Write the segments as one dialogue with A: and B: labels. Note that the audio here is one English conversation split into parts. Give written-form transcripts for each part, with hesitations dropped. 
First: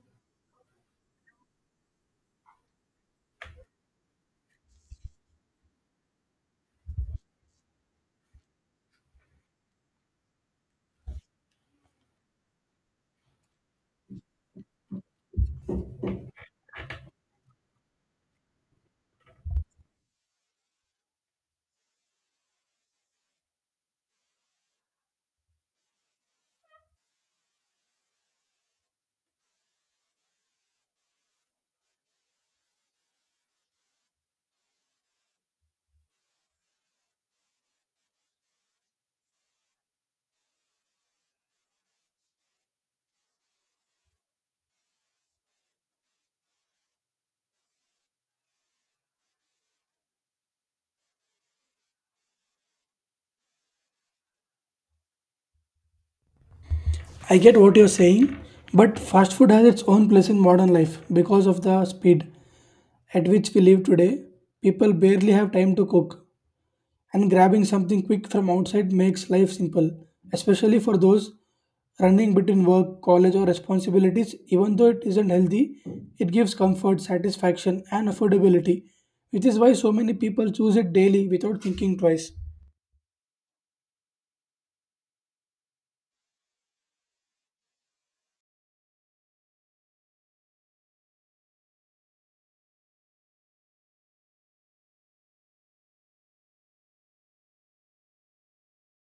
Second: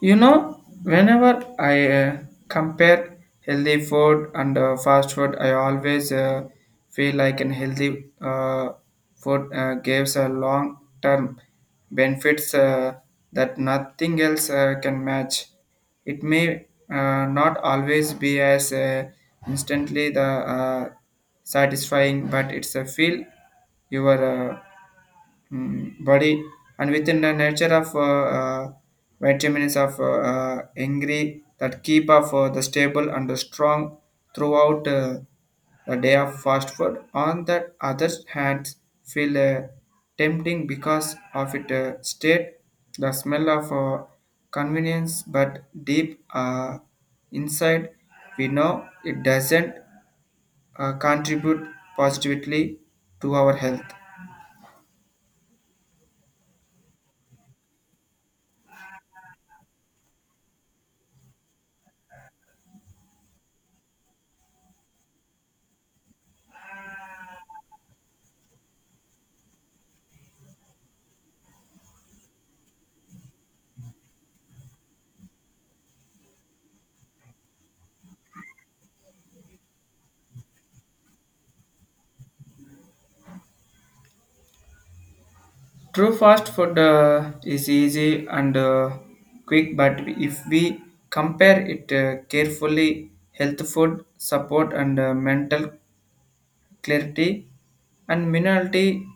A: Whenever I compare healthy food and fast food, I always feel like an healthy food gives a long-term benefits that nothing else can match. It may not always be as instantly the satisfying, but it's a feel your body and within the nature of vitamins of angry that keep up the stable and the strong throughout the day of fast food on the other hand feel tempting because of its state the smell of convenience but deep inside we know it doesn't contribute positively to our health.
B: I get what you're saying, but fast food has its own place in modern life because of the speed at which we live today. People barely have time to cook, and grabbing something quick from outside makes life simple, especially for those running between work, college, or responsibilities. Even though it isn't healthy, it gives comfort, satisfaction, and affordability, which is why so many people choose it daily without thinking twice.
A: True fast food is easy and quick, but if we compare it carefully, health food support and mental clarity and minority,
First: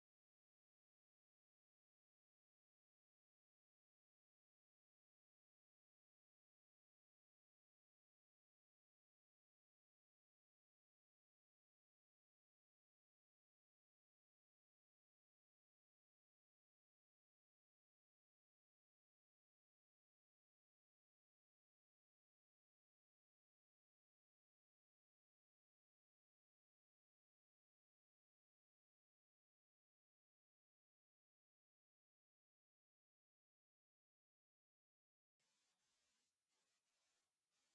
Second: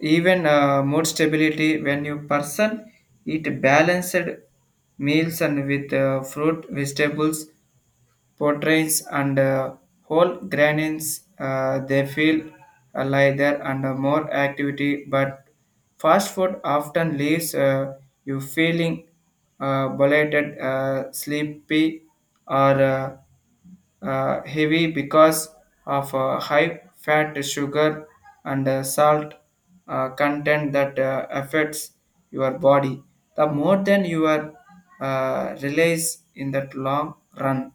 A: even mood stability. When you person eat balanced meals and with fruit, vegetables, portraits and whole grains they feel lighter and more activity but fast food often leaves you feeling bloated sleepy or heavy because of high fat sugar and salt content that affects your body the more than your release in that long run.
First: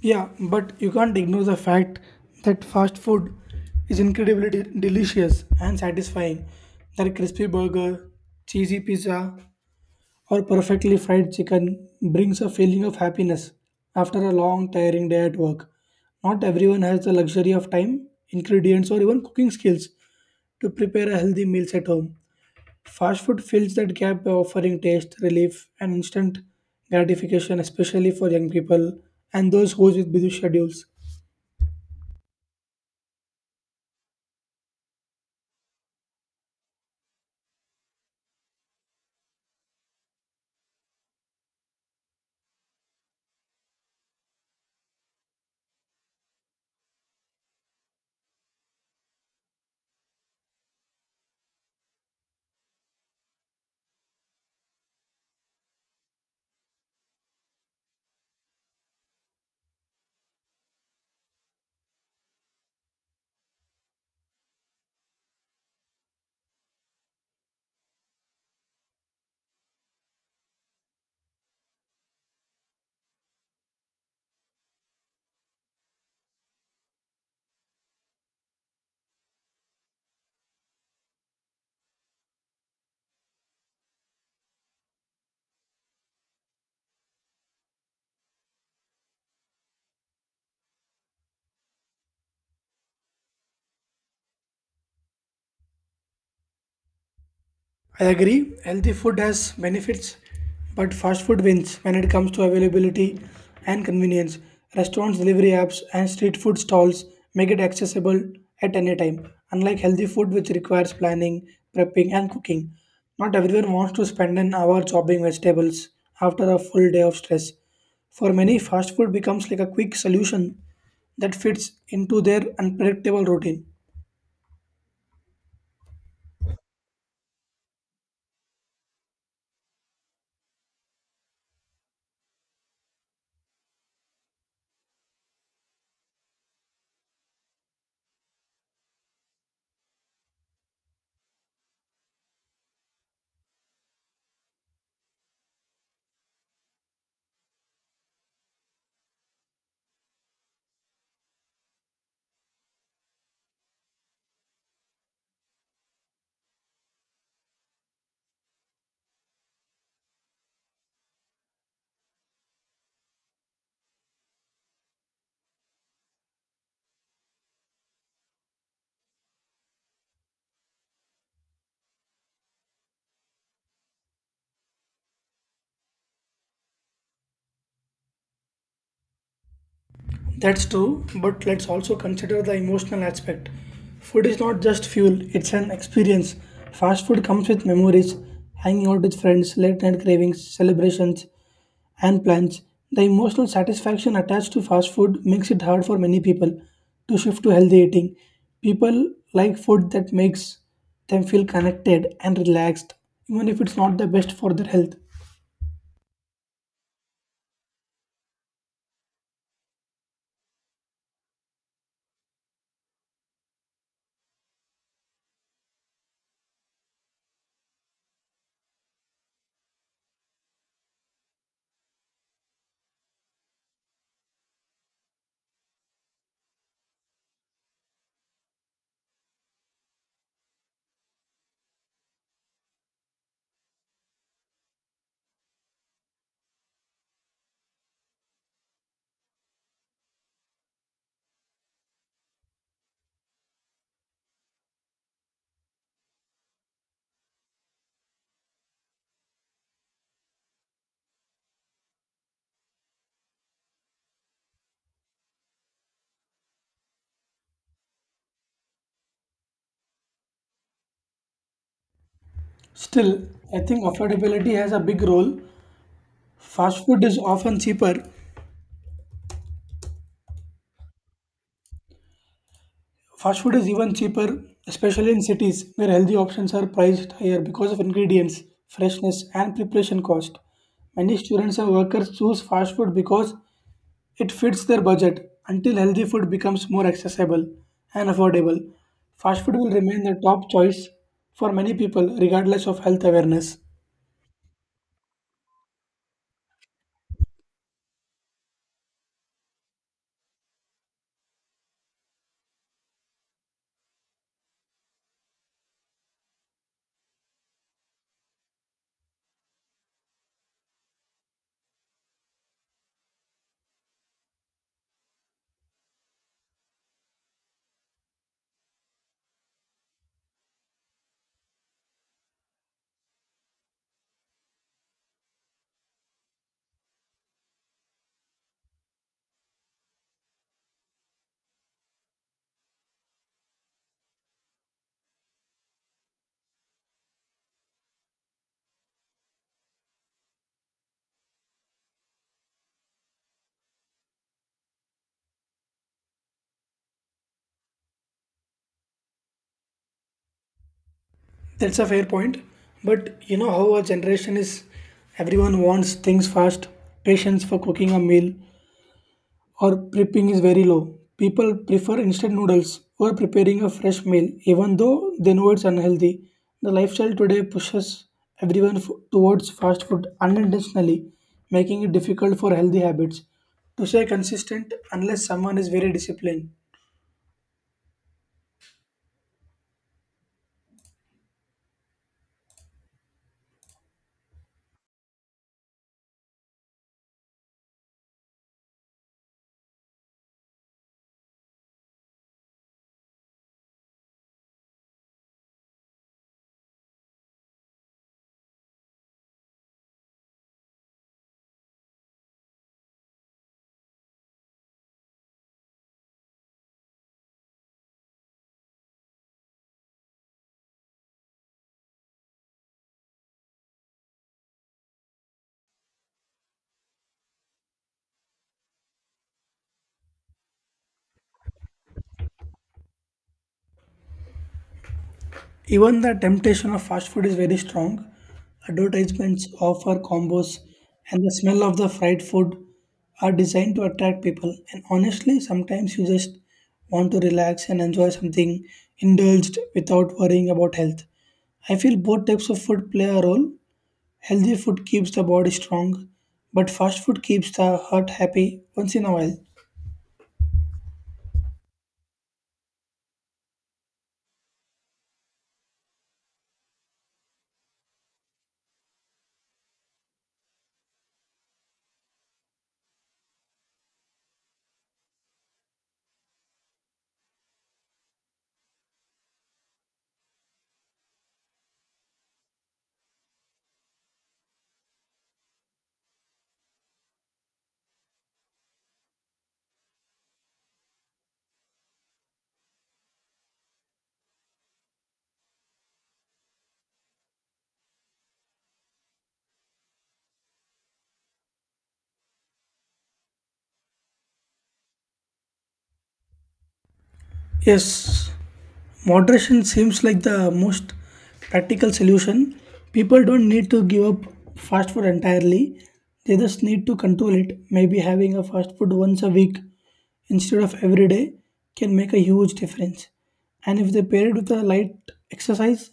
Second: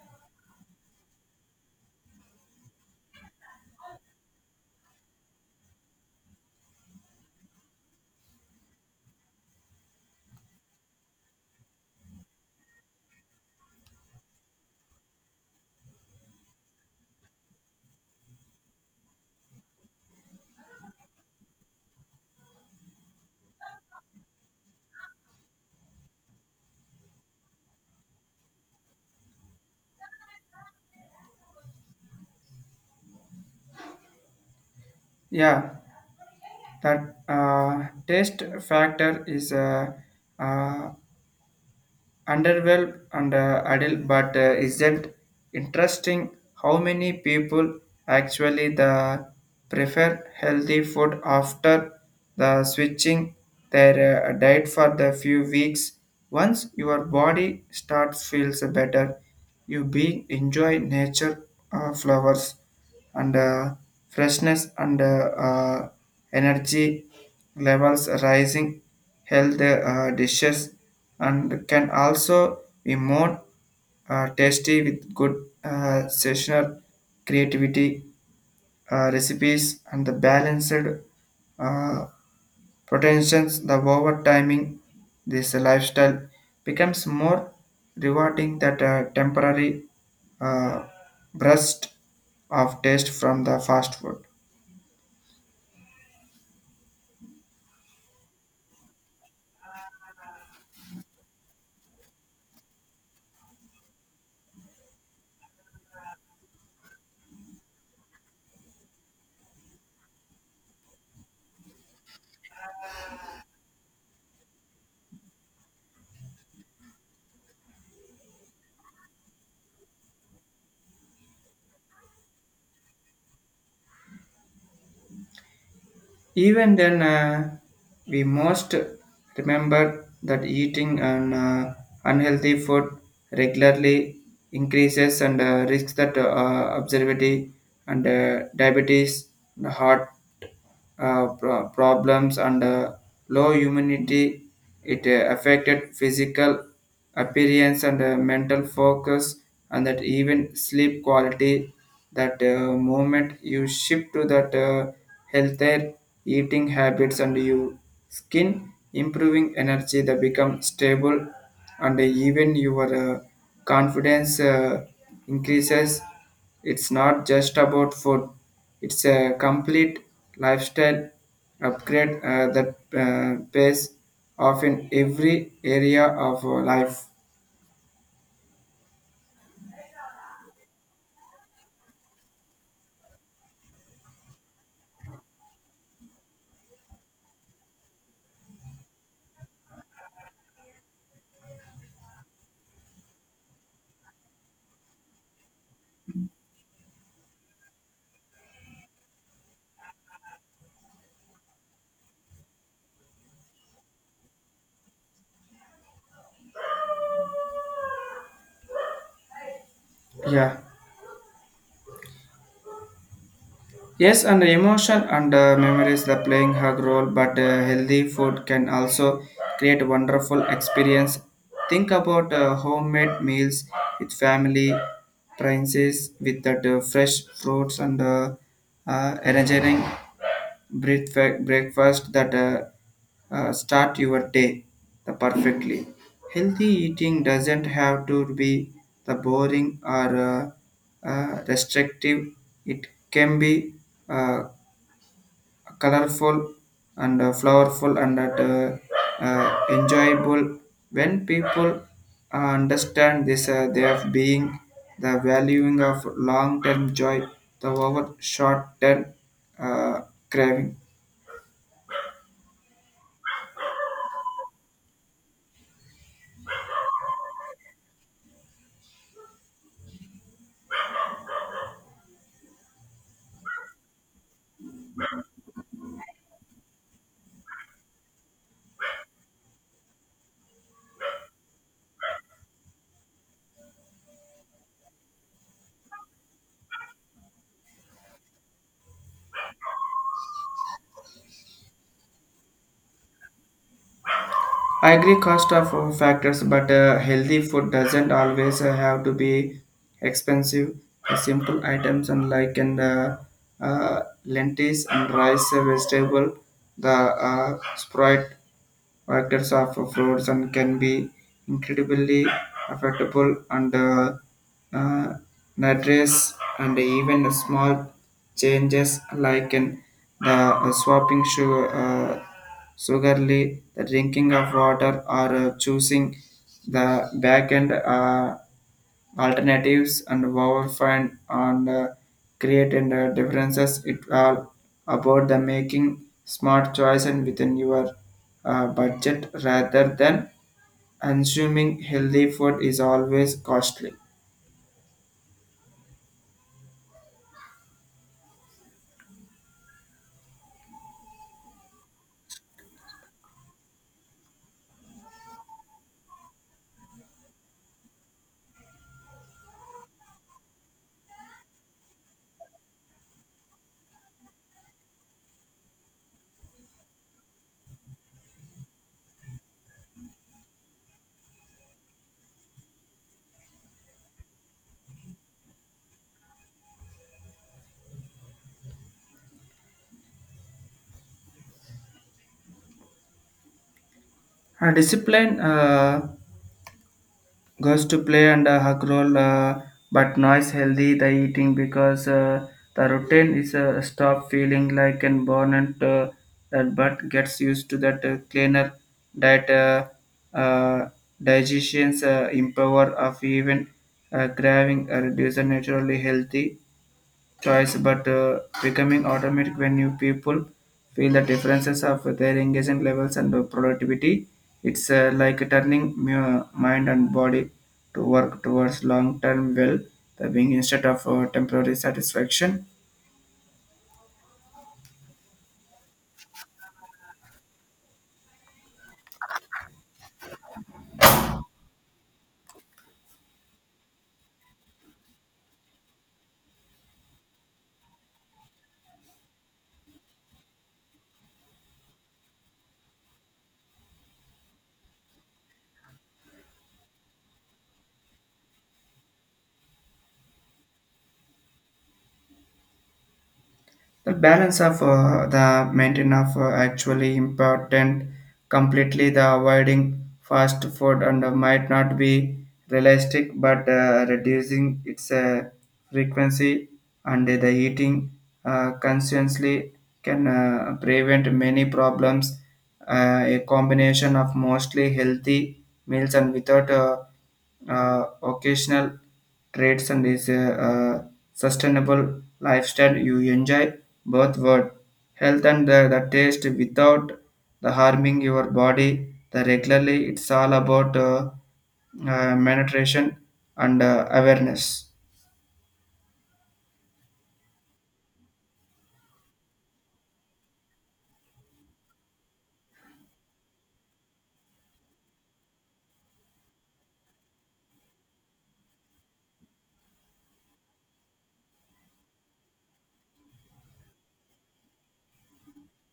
B: Yeah, but you can't ignore the fact that fast food is incredibly delicious and satisfying. That crispy burger, cheesy pizza, or perfectly fried chicken brings a feeling of happiness after a long, tiring day at work. Not everyone has the luxury of time, ingredients, or even cooking skills to prepare a healthy meals at home. Fast food fills that gap by offering taste, relief, and instant gratification, especially for young people and those who with busy schedules.
A: Yeah, that taste factor is uh, underwhelmed and adult but isn't interesting how many people actually the prefer healthy food after the switching their diet for the few weeks once your body starts feels better you be enjoy nature flowers and freshness and energy levels rising health dishes and can also be more tasty with good seasonal creativity recipes and the balanced uh, potentials the over timing this lifestyle becomes more rewarding that temporary uh, burst of taste from the fast food.
B: I agree. Healthy food has benefits, but fast food wins when it comes to availability and convenience. Restaurants, delivery apps, and street food stalls make it accessible at any time, unlike healthy food, which requires planning, prepping, and cooking. Not everyone wants to spend an hour chopping vegetables after a full day of stress. For many, fast food becomes like a quick solution that fits into their unpredictable routine.
A: Even then, we must remember that eating an unhealthy food regularly increases and risks that obesity and diabetes, and heart problems, and low immunity. It affected physical appearance and mental focus and that even sleep quality that moment you shift to that healthier eating habits and your skin improving energy that become stable and even your confidence increases. It's not just about food, it's a complete lifestyle upgrade that pays off in every area of life.
B: That's true, but let's also consider the emotional aspect. Food is not just fuel, it's an experience. Fast food comes with memories, hanging out with friends, late night cravings, celebrations, and plans. The emotional satisfaction attached to fast food makes it hard for many people to shift to healthy eating. People like food that makes them feel connected and relaxed, even if it's not the best for their health.
A: Yeah. Yes, and emotion and memories are playing a role, but healthy food can also create wonderful experience. Think about homemade meals with family, princes with that fresh fruits and engineering breakfast that start your day the perfectly. Healthy eating doesn't have to be the boring or restrictive. It can be uh, colorful and flowerful and enjoyable. When people understand this, they are being the valuing of long-term joy, the over short-term uh, craving.
B: Still, I think affordability has a big role. Fast food is often cheaper, Fast food is even cheaper, especially in cities where healthy options are priced higher because of ingredients, freshness, and preparation cost. Many students and workers choose fast food because it fits their budget until healthy food becomes more accessible and affordable. Fast food will remain the top choice for many people, regardless of health awareness.
A: I agree cost of factors, but healthy food doesn't always have to be expensive. Simple items and like and lentils and rice, vegetable, the sprout factors of fruits and can be incredibly affordable and uh, address and even small changes like in the swapping sugar, sugarly, the drinking of water, or choosing the back end alternatives and overfind and create and differences. It all about the making smart choice and within your budget rather than consuming healthy food is always costly.
B: That's a fair point. But you know how our generation is: everyone wants things fast, patience for cooking a meal, or prepping is very low. People prefer instant noodles or preparing a fresh meal, even though they know it's unhealthy. The lifestyle today pushes everyone towards fast food unintentionally, making it difficult for healthy habits to stay consistent unless someone is very disciplined.
A: Discipline goes to play and hug role, but noise healthy the eating because the routine is stop feeling like an born and that but gets used to that cleaner diet uh, digestions empower of even craving reduce a naturally healthy choice but becoming automatic when new people feel the differences of their engagement levels and productivity. It's like turning mind and body to work towards long-term well being instead of temporary satisfaction.
B: Even the temptation of fast food is very strong. Advertisements offer combos, and the smell of the fried food are designed to attract people. And honestly, sometimes you just want to relax and enjoy something indulged without worrying about health. I feel both types of food play a role. Healthy food keeps the body strong, but fast food keeps the heart happy once in a while.
A: The balance of the maintenance of actually important completely the avoiding fast food and might not be realistic but reducing its frequency and the eating consciously can prevent many problems a combination of mostly healthy meals and without occasional traits and is a, sustainable lifestyle you enjoy both word health and the taste without the harming your body the regularly. It's all about meditation and awareness.
B: Yes, moderation seems like the most practical solution. People don't need to give up fast food entirely. They just need to control it. Maybe having a fast food once a week instead of every day can make a huge difference. And if they pair it with a light exercise,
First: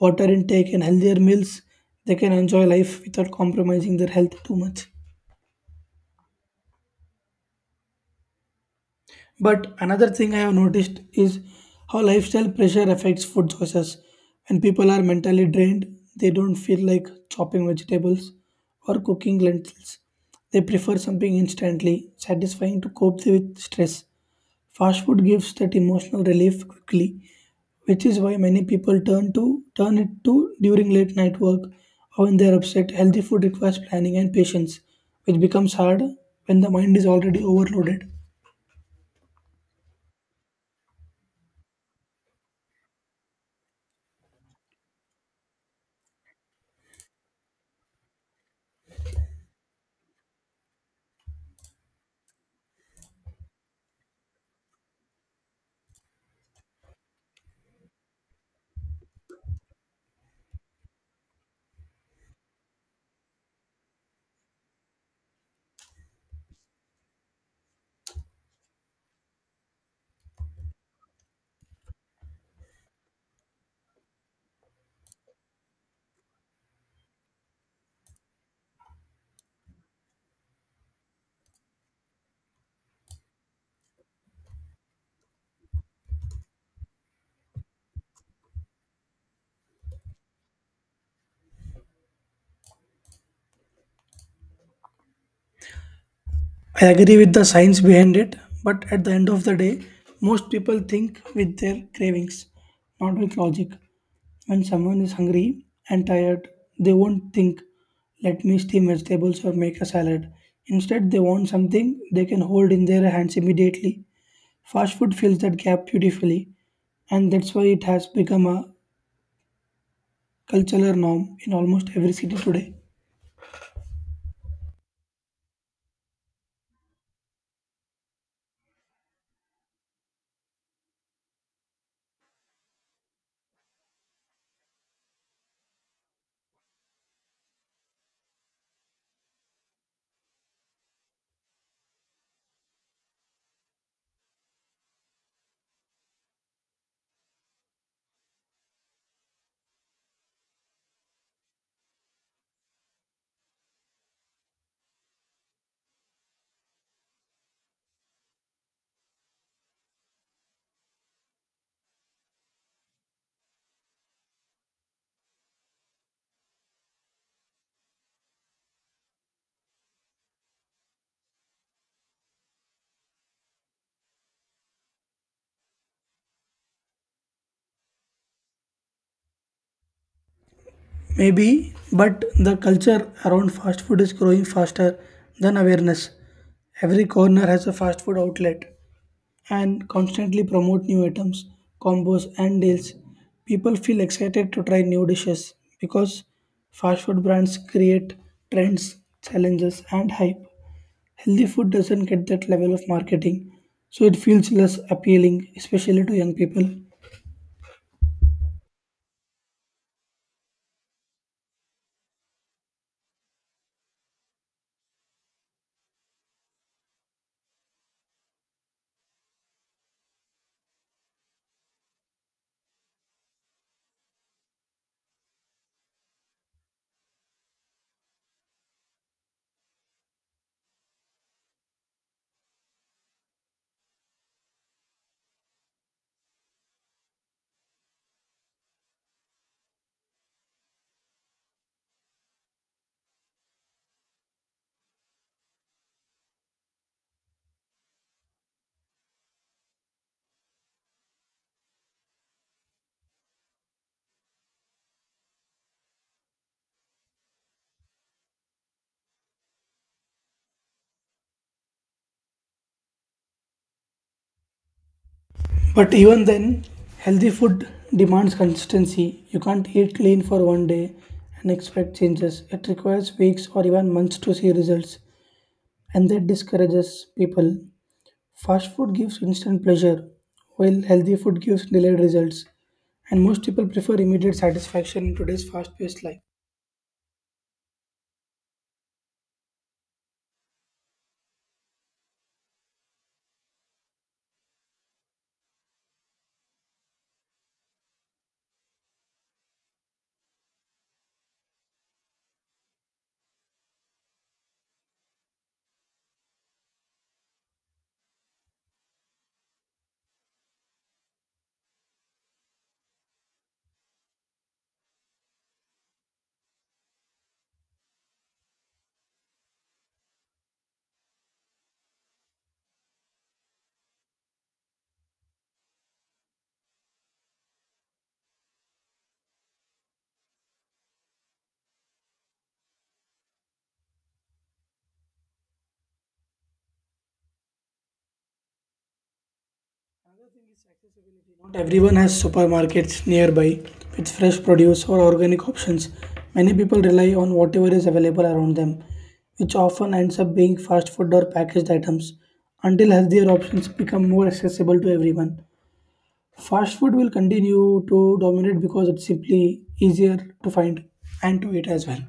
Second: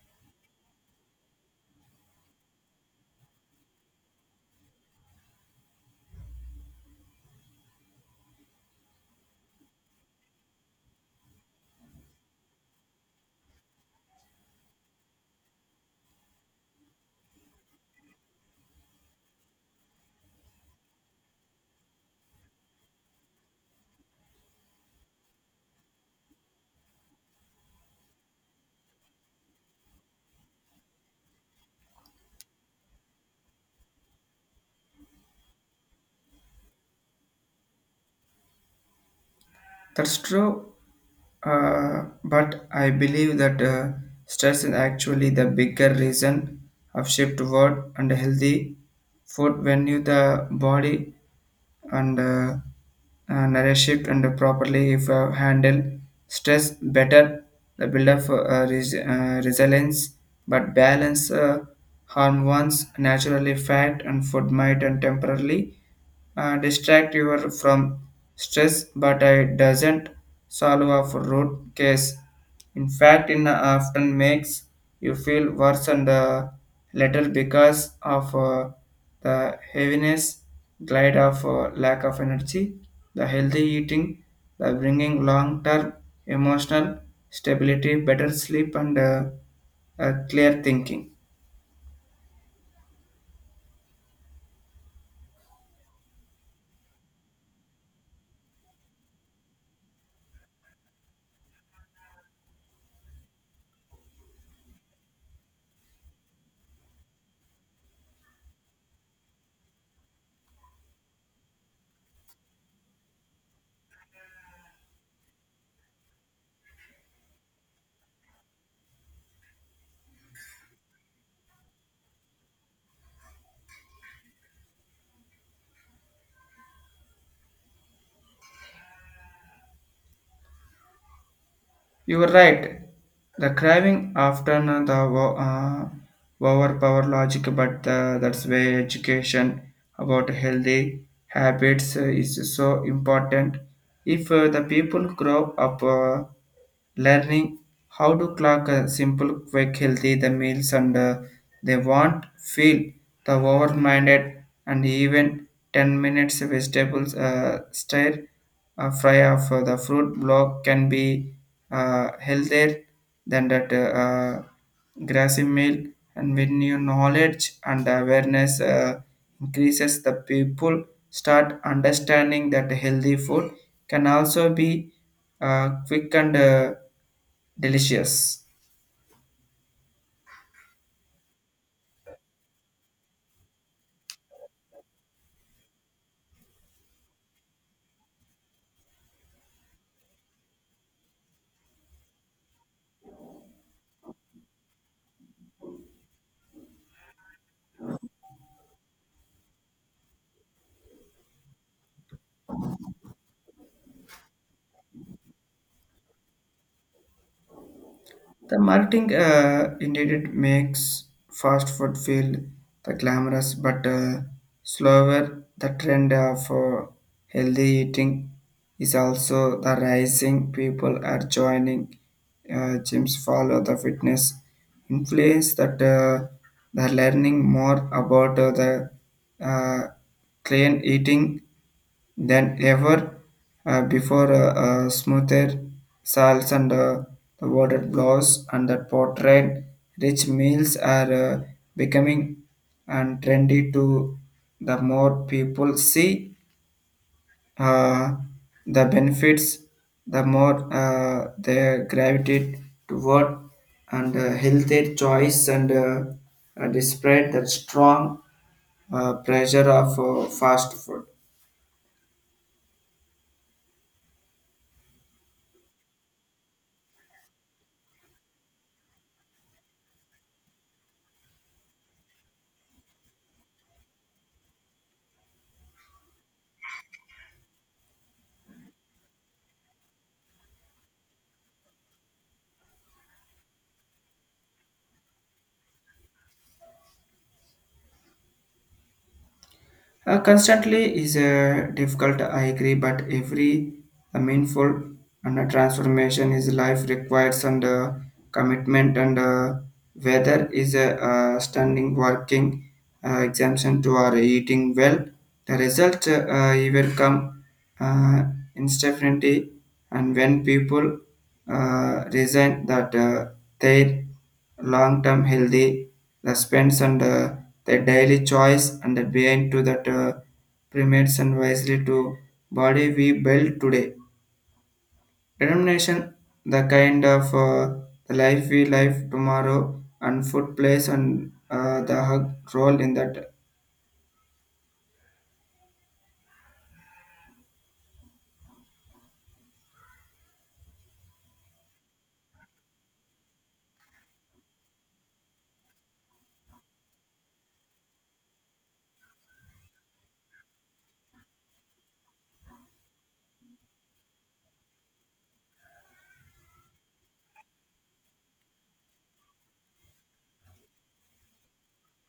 B: water intake, and healthier meals, they can enjoy life without compromising their health too much. But another thing I have noticed is how lifestyle pressure affects food choices. When people are mentally drained, they don't feel like chopping vegetables or cooking lentils. They prefer something instantly satisfying to cope with stress. Fast food gives that emotional relief quickly, which is why many people turn it to during late night work or when they are upset. Healthy food requires planning and patience, which becomes hard when the mind is already overloaded.
A: That's true but I believe that stress is actually the bigger reason of shift toward and healthy food when you the body and nourish and properly if handle stress better the build up resilience but balance hormones naturally fat and food might and temporarily distract you from stress, but it doesn't solve a root case. In fact, it often makes you feel worse and later because of the heaviness, glide of lack of energy, the healthy eating, the bringing long-term emotional stability, better sleep, and clear thinking.
B: I agree with the science behind it, but at the end of the day, most people think with their cravings, not with logic. When someone is hungry and tired, they won't think, let me steam vegetables or make a salad. Instead, they want something they can hold in their hands immediately. Fast food fills that gap beautifully, and that's why it has become a cultural norm in almost every city today.
A: You were right. The craving after overpower logic, but that's why education about healthy habits is so important. If the people grow up learning how to clock a simple, quick, healthy the meals and they won't feel the overminded and even 10 minutes vegetables stir fry of the fruit block can be healthier than that grassy meal and when you knowledge and awareness increases the people start understanding that healthy food can also be quick and delicious.
B: Maybe, but the culture around fast food is growing faster than awareness. Every corner has a fast food outlet and constantly promote new items, combos, and deals. People feel excited to try new dishes because fast food brands create trends, challenges, and hype. Healthy food doesn't get that level of marketing, so it feels less appealing, especially to young people.
A: The marketing indeed it makes fast food feel the glamorous but slower. The trend of for healthy eating is also the rising. People are joining gyms, follow the fitness influence that they're learning more about the uh, clean eating than ever before. Smoother salts and the water blows and the portrait rich meals are becoming and trendy to the more people see uh, the benefits the more they gravitate toward and healthy choice and despite the strong pressure of fast food.
B: But even then, healthy food demands consistency. You can't eat clean for one day and expect changes. It requires weeks or even months to see results, and that discourages people. Fast food gives instant pleasure, while healthy food gives delayed results. And most people prefer immediate satisfaction in today's fast paced life.
A: Constantly is difficult, I agree, but every meaningful and transformation is life requires and commitment and whether is a standing working exemption to our eating well, the result even come uh, instantly and when people resign that their long-term healthy, the spends and the daily choice and the behind to that primates and wisely to body we build today. Determination, the kind of the life we live tomorrow and food plays and the hug role in that.
B: Not everyone has supermarkets nearby with fresh produce or organic options. Many people rely on whatever is available around them, which often ends up being fast food or packaged items until healthier options become more accessible to everyone. Fast food will continue to dominate because it's simply easier to find and to eat as well.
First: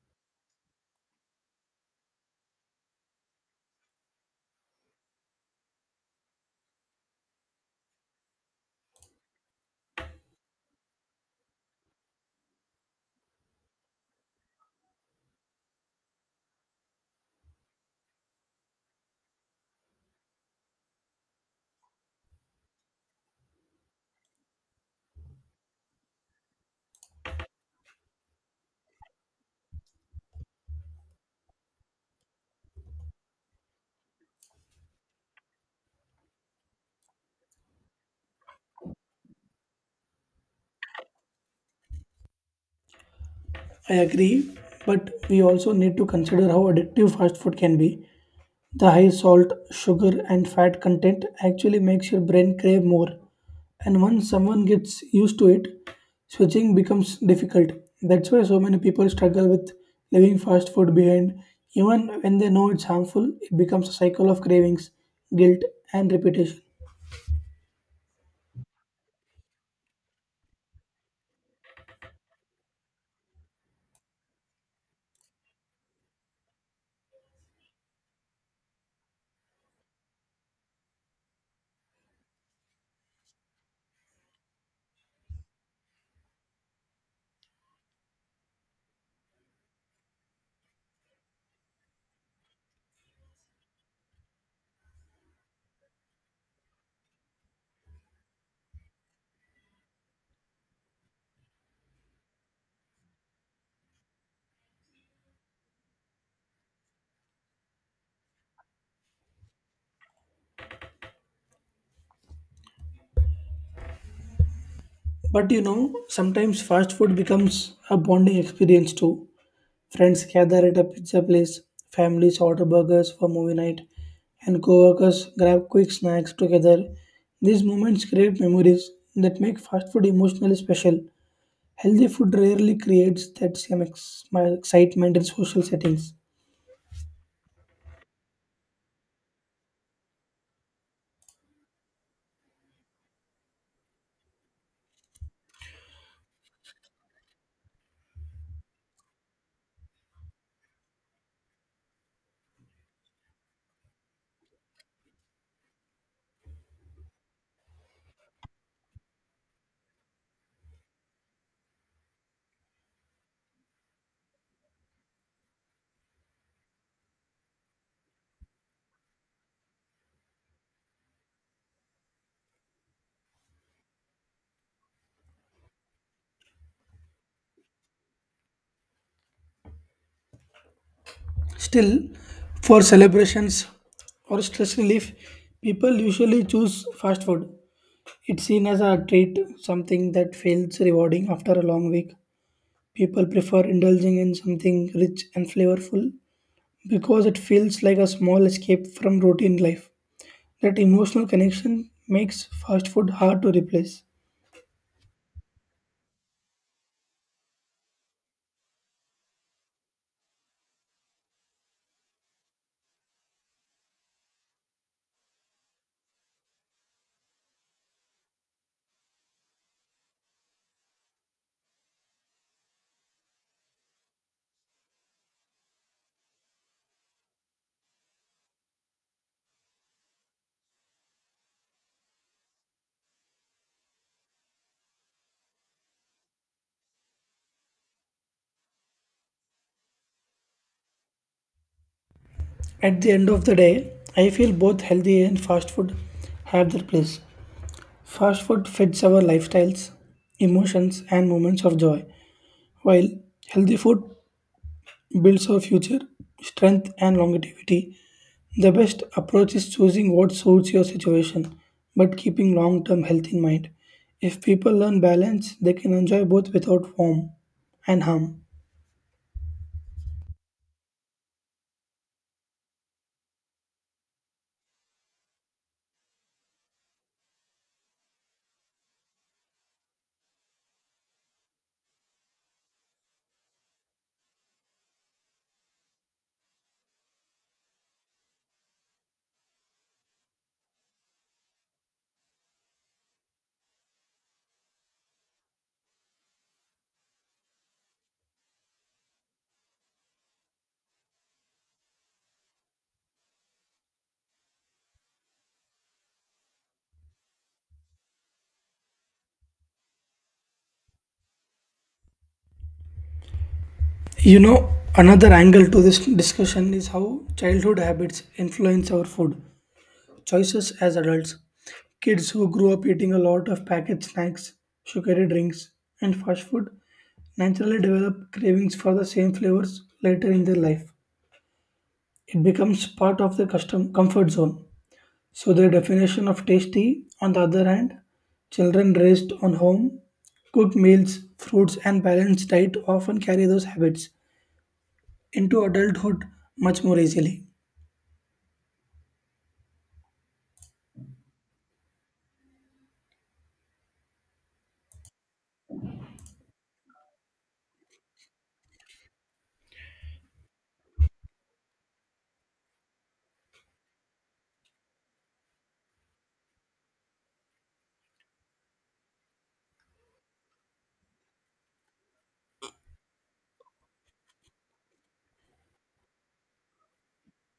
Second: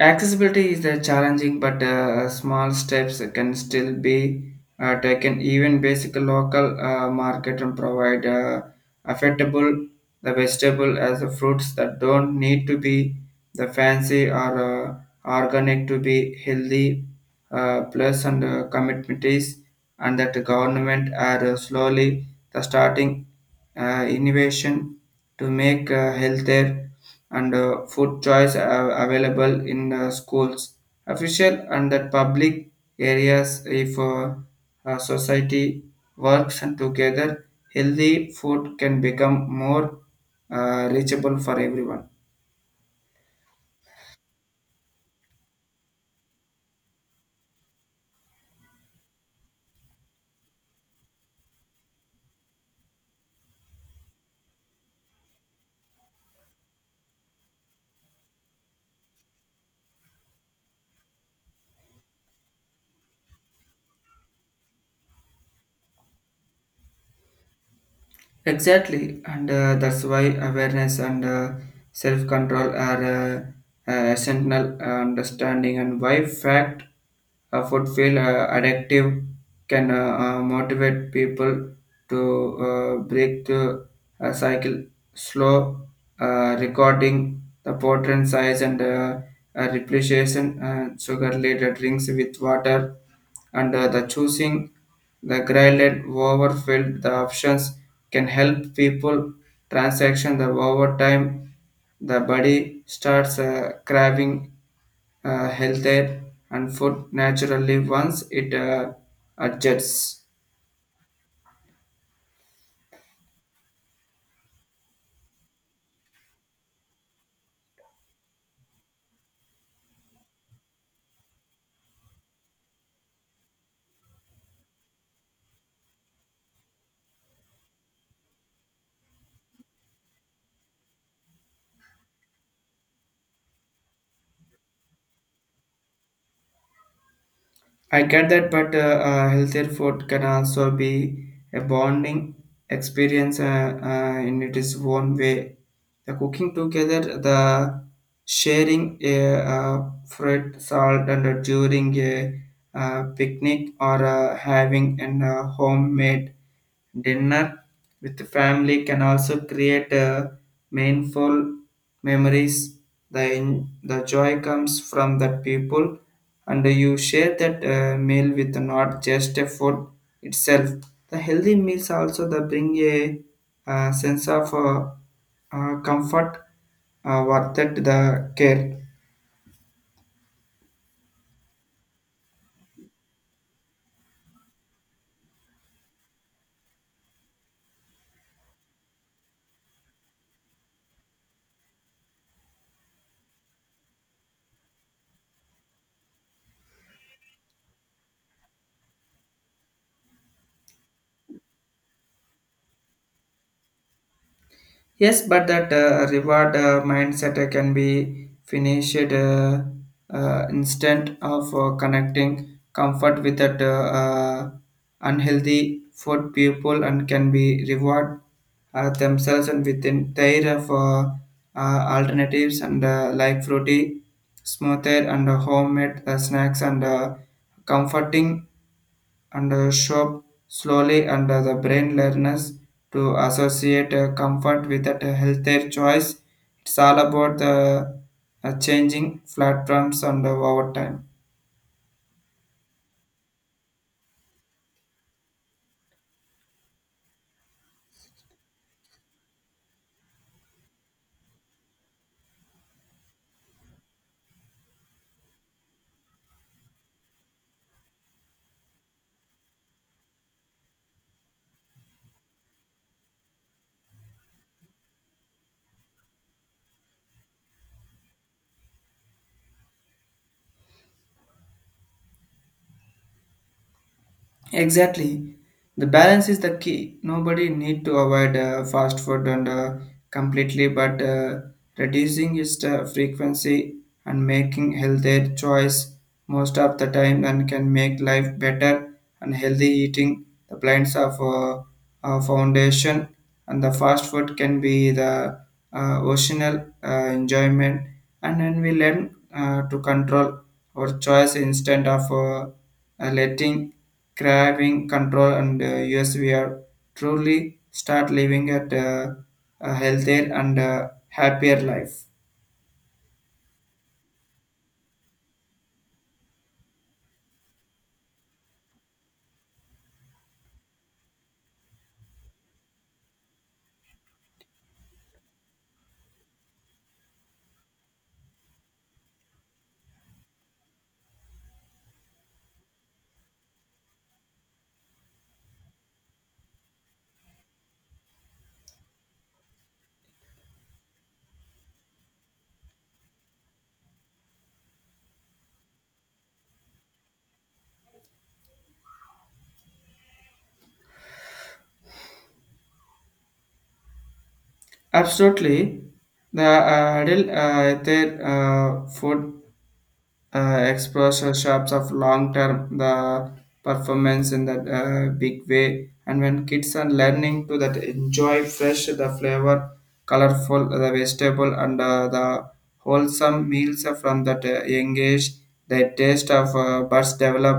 A: Accessibility is challenging, but small steps can still be taken. Even basic local market and provide affordable the vegetable as the fruits that don't need to be the fancy or organic to be healthy. Plus and commitments and that the government are slowly the starting innovation to make healthier and food choice are available in schools, official and the public areas. If society works and together, healthy food can become more reachable for everyone.
B: I agree, but we also need to consider how addictive fast food can be. The high salt, sugar, and fat content actually makes your brain crave more. And once someone gets used to it, switching becomes difficult. That's why so many people struggle with leaving fast food behind. Even when they know it's harmful, it becomes a cycle of cravings, guilt, and repetition.
A: Exactly, and that's why awareness and self control are essential understanding, and why fact food feel addictive can motivate people to break the cycle slow recording the portion size and repletion sugar laden drinks with water and the choosing the graded overfilled the options can help people transaction the over time the body starts craving healthier and food naturally once it adjusts.
B: But you know, sometimes fast food becomes a bonding experience too. Friends gather at a pizza place, families order burgers for movie night, and coworkers grab quick snacks together. These moments create memories that make fast food emotionally special. Healthy food rarely creates that same excitement in social settings.
A: I get that, but healthier food can also be a bonding experience in its own way. The cooking together, the sharing a fruit, salt, and during a picnic or having an homemade dinner with the family can also create meaningful memories. The, the joy comes from the people and you share that meal with not just a food itself. The healthy meals also they bring a, sense of comfort worth it the care.
B: Still, for celebrations or stress relief, people usually choose fast food. It's seen as a treat, something that feels rewarding after a long week. People prefer indulging in something rich and flavorful because it feels like a small escape from routine life. That emotional connection makes fast food hard to replace.
A: Yes, but that reward mindset can be finished instant of connecting comfort with that unhealthy food people and can be reward themselves and within their of alternatives and like fruity smoother and homemade snacks and comforting and shop slowly under the brain learns to associate comfort with that healthier choice. It's all about the changing platforms and over time.
B: At the end of the day, I feel both healthy and fast food have their place. Fast food fits our lifestyles, emotions, and moments of joy, while healthy food builds our future strength and longevity. The best approach is choosing what suits your situation but keeping long term health in mind. If people learn balance, they can enjoy both without harm and harm.
A: Exactly. The balance is the key. Nobody need to avoid fast food and completely, but reducing its frequency and making healthier choice most of the time and can make life better and healthy eating. The plants of foundation and the fast food can be the occasional enjoyment, and then we learn to control our choice instead of letting craving control. And yes, we are truly start living at a healthier and happier life.
B: You know, another angle to this discussion is how childhood habits influence our food choices as adults. Kids who grew up eating a lot of packaged snacks, sugary drinks, and fast food naturally develop cravings for the same flavors later in their life. It becomes part of their custom comfort zone. So their definition of tasty, on the other hand, children raised on home cooked meals, fruits, and balanced diet often carry those habits into adulthood much more easily.
A: Absolutely. The adult, their food exposure shops of long term the performance in that big way. And when kids are learning to that enjoy fresh the flavor, colorful the vegetable, and the wholesome meals from that young age, the taste of buds develop.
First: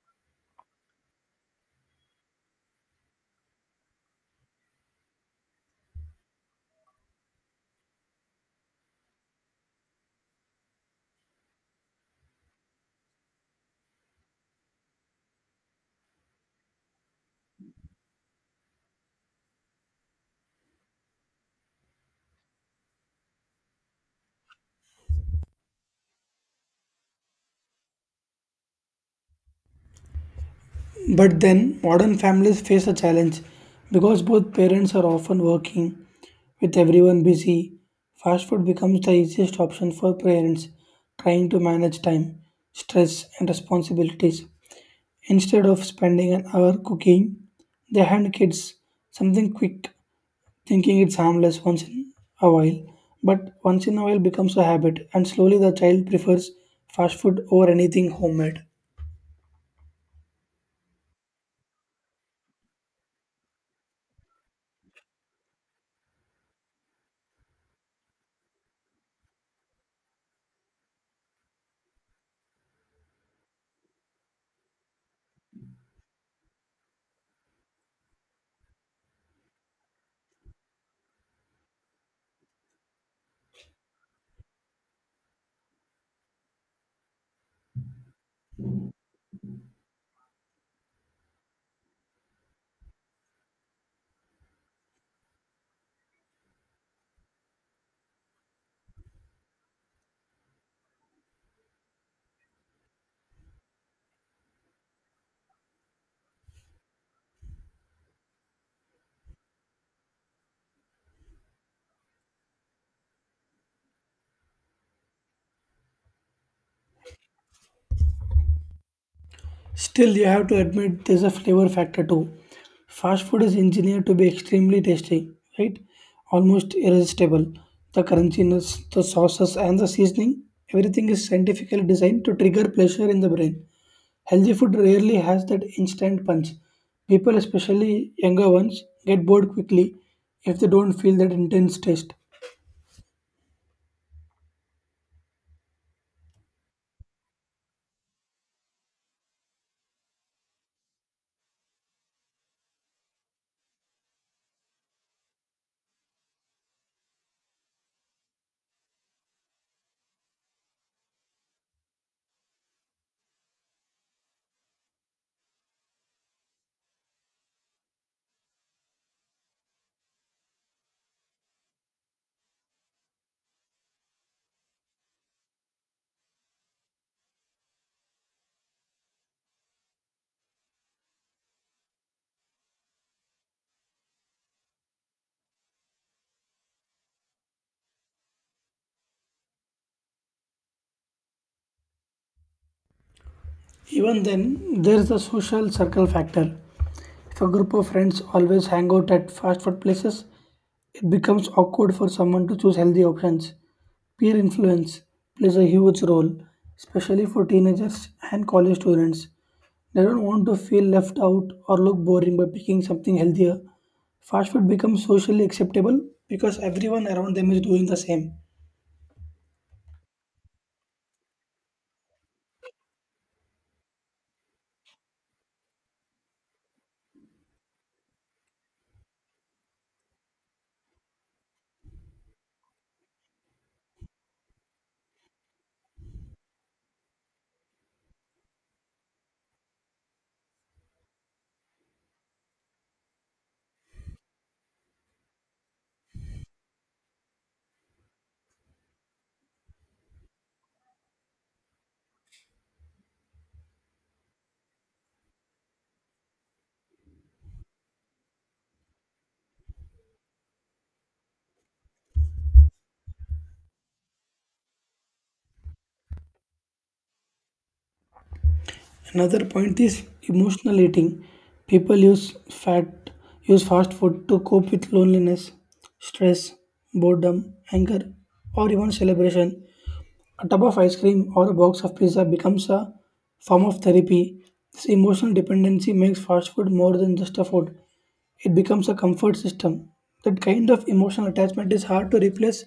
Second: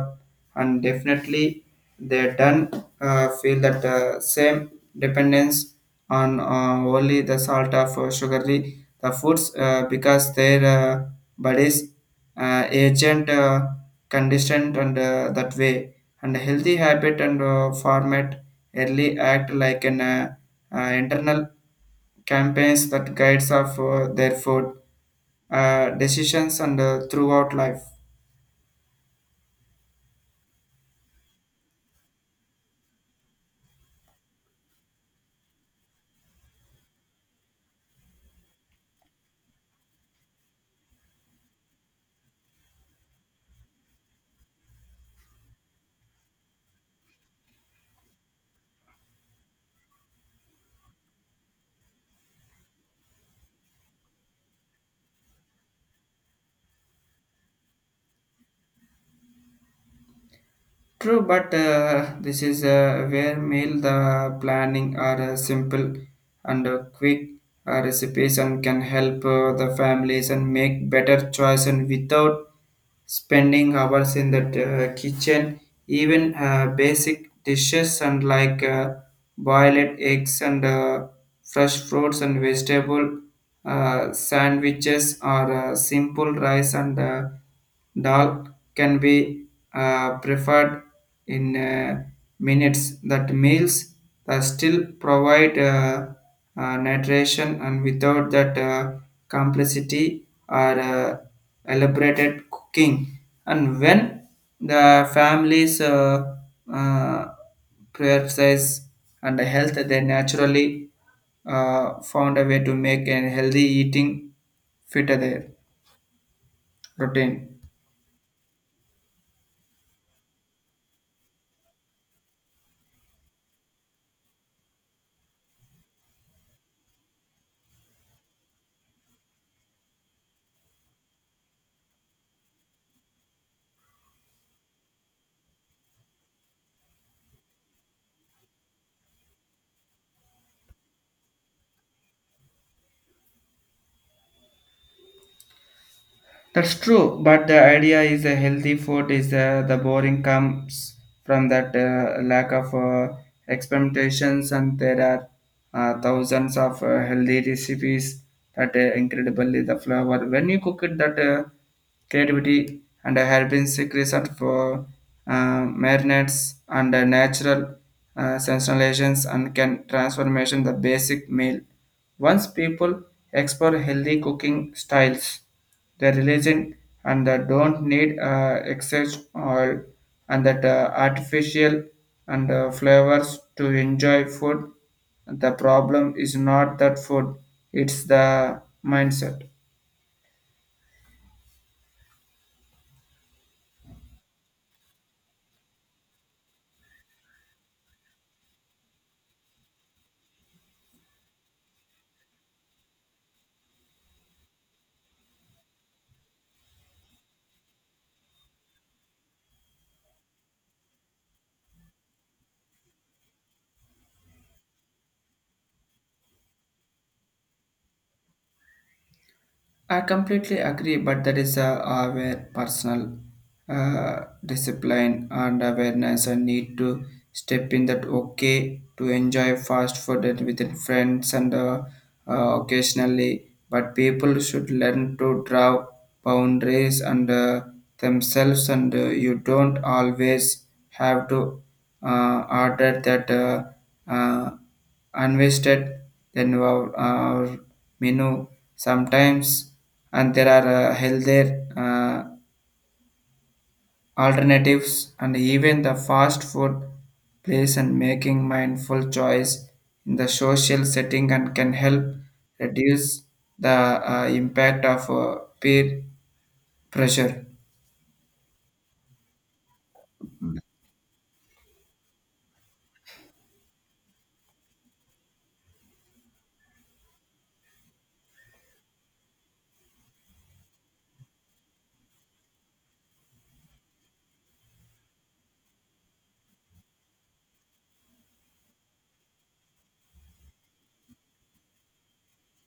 A: And definitely they don't feel that same dependence on only the salt of sugary the foods, because their bodies agent conditioned and that way. And healthy habit and format early act like an internal campaigns that guides of their food decisions and throughout life.
B: But then, modern families face a challenge because both parents are often working, with everyone busy. Fast food becomes the easiest option for parents trying to manage time, stress, and responsibilities. Instead of spending an hour cooking, they hand kids something quick, thinking it's harmless once in a while. But once in a while becomes a habit, and slowly the child prefers fast food over anything homemade.
A: True, but this is where meal the planning are simple and quick recipes and can help the families and make better choice and without spending hours in the kitchen. Even basic dishes and like boiled eggs and fresh fruits and vegetable sandwiches or simple rice and dal can be preferred in minutes. That meals still provide nutrition and without that complexity or elaborated cooking. And when the families uh, prioritize and health, they naturally found a way to make a healthy eating fit their routine.
B: Still, you have to admit there's a flavor factor too. Fast food is engineered to be extremely tasty, right? Almost irresistible. The crunchiness, the sauces, and the seasoning, everything is scientifically designed to trigger pleasure in the brain. Healthy food rarely has that instant punch. People, especially younger ones, get bored quickly if they don't feel that intense taste.
A: That's true, but the idea is a healthy food is the boring comes from that lack of experimentations, and there are thousands of healthy recipes that incredibly the flavor. When you cook it, that creativity and had been sick for marinates and natural sensationalizations and can transformation the basic meal. Once people explore healthy cooking styles, the religion and the don't need excess oil and that artificial and flavors to enjoy food. The problem is not that food, it's the mindset.
B: Even then, there's the social circle factor. If a group of friends always hang out at fast food places, it becomes awkward for someone to choose healthy options. Peer influence plays a huge role, especially for teenagers and college students. They don't want to feel left out or look boring by picking something healthier. Fast food becomes socially acceptable because everyone around them is doing the same.
A: I completely agree, but that is where personal discipline and awareness I need to step in. That okay to enjoy fast food and within friends and occasionally, but people should learn to draw boundaries and themselves. And you don't always have to order that uh, unvested then our menu sometimes. And there are healthier uh, alternatives and even the fast food place and making mindful choice in the social setting and can help reduce the impact of peer pressure.
B: Another point is emotional eating. People use fast food to cope with loneliness, stress, boredom, anger, or even celebration. A tub of ice cream or a box of pizza becomes a form of therapy. This emotional dependency makes fast food more than just a food. It becomes a comfort system. That kind of emotional attachment is hard to replace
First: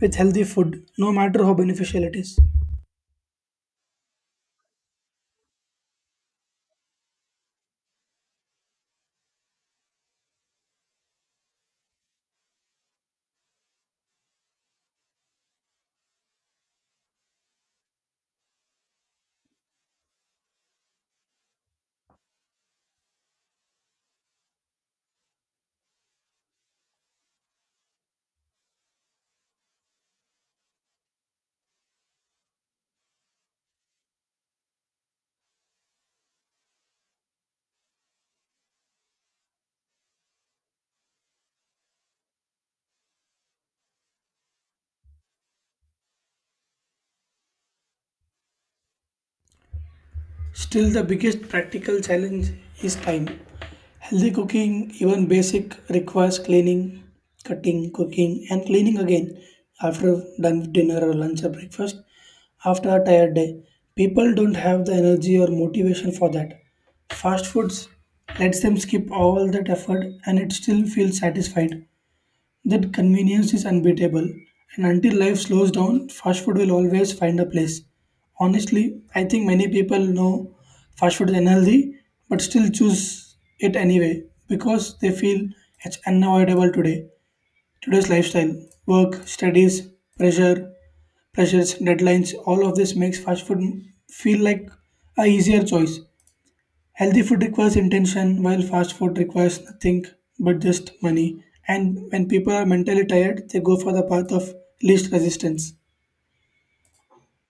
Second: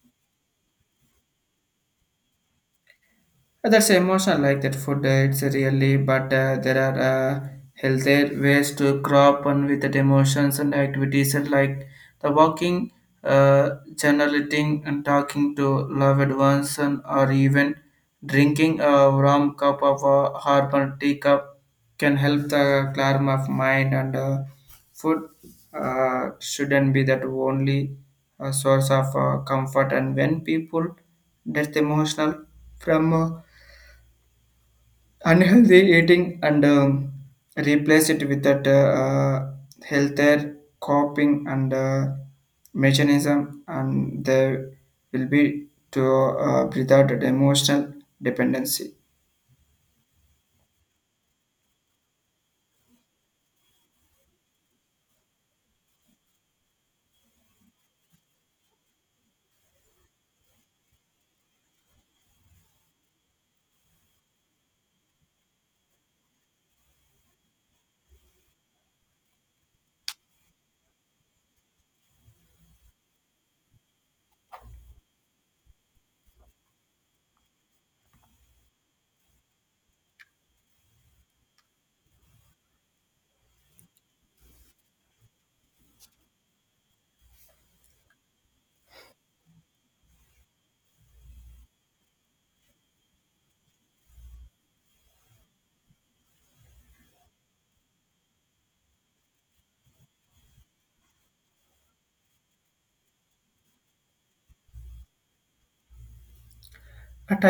B: with healthy food, no matter how beneficial it is.
A: That's emotional like that food. It's really, but there are healthier ways to crop on with the emotions and activities and like the walking, uh, journaling, and talking to loved ones, and or even drinking a warm cup of herbal tea cup can help the calm of mind. And food shouldn't be that only source of comfort. And when people get emotional from unhealthy eating, and replace it with that healthier coping and mechanism, and there will be to without that emotional dependency
B: Still, the biggest practical challenge is time. Healthy cooking, even basic, requires cleaning, cutting, cooking, and cleaning again after done with dinner or lunch or breakfast. After a tired day, people don't have the energy or motivation for that. Fast foods lets them skip all that effort and it still feels satisfied. That convenience is unbeatable, and until life slows down, fast food will always find a place. Honestly, I think many people know fast food is unhealthy, but still choose it anyway because they feel it's unavoidable today. Today's lifestyle, work, studies, pressure, pressures, deadlines, all of this makes fast food feel like a easier choice. Healthy food requires intention, while fast food requires nothing but just money. And when people are mentally tired, they go for the path of least resistance.
A: at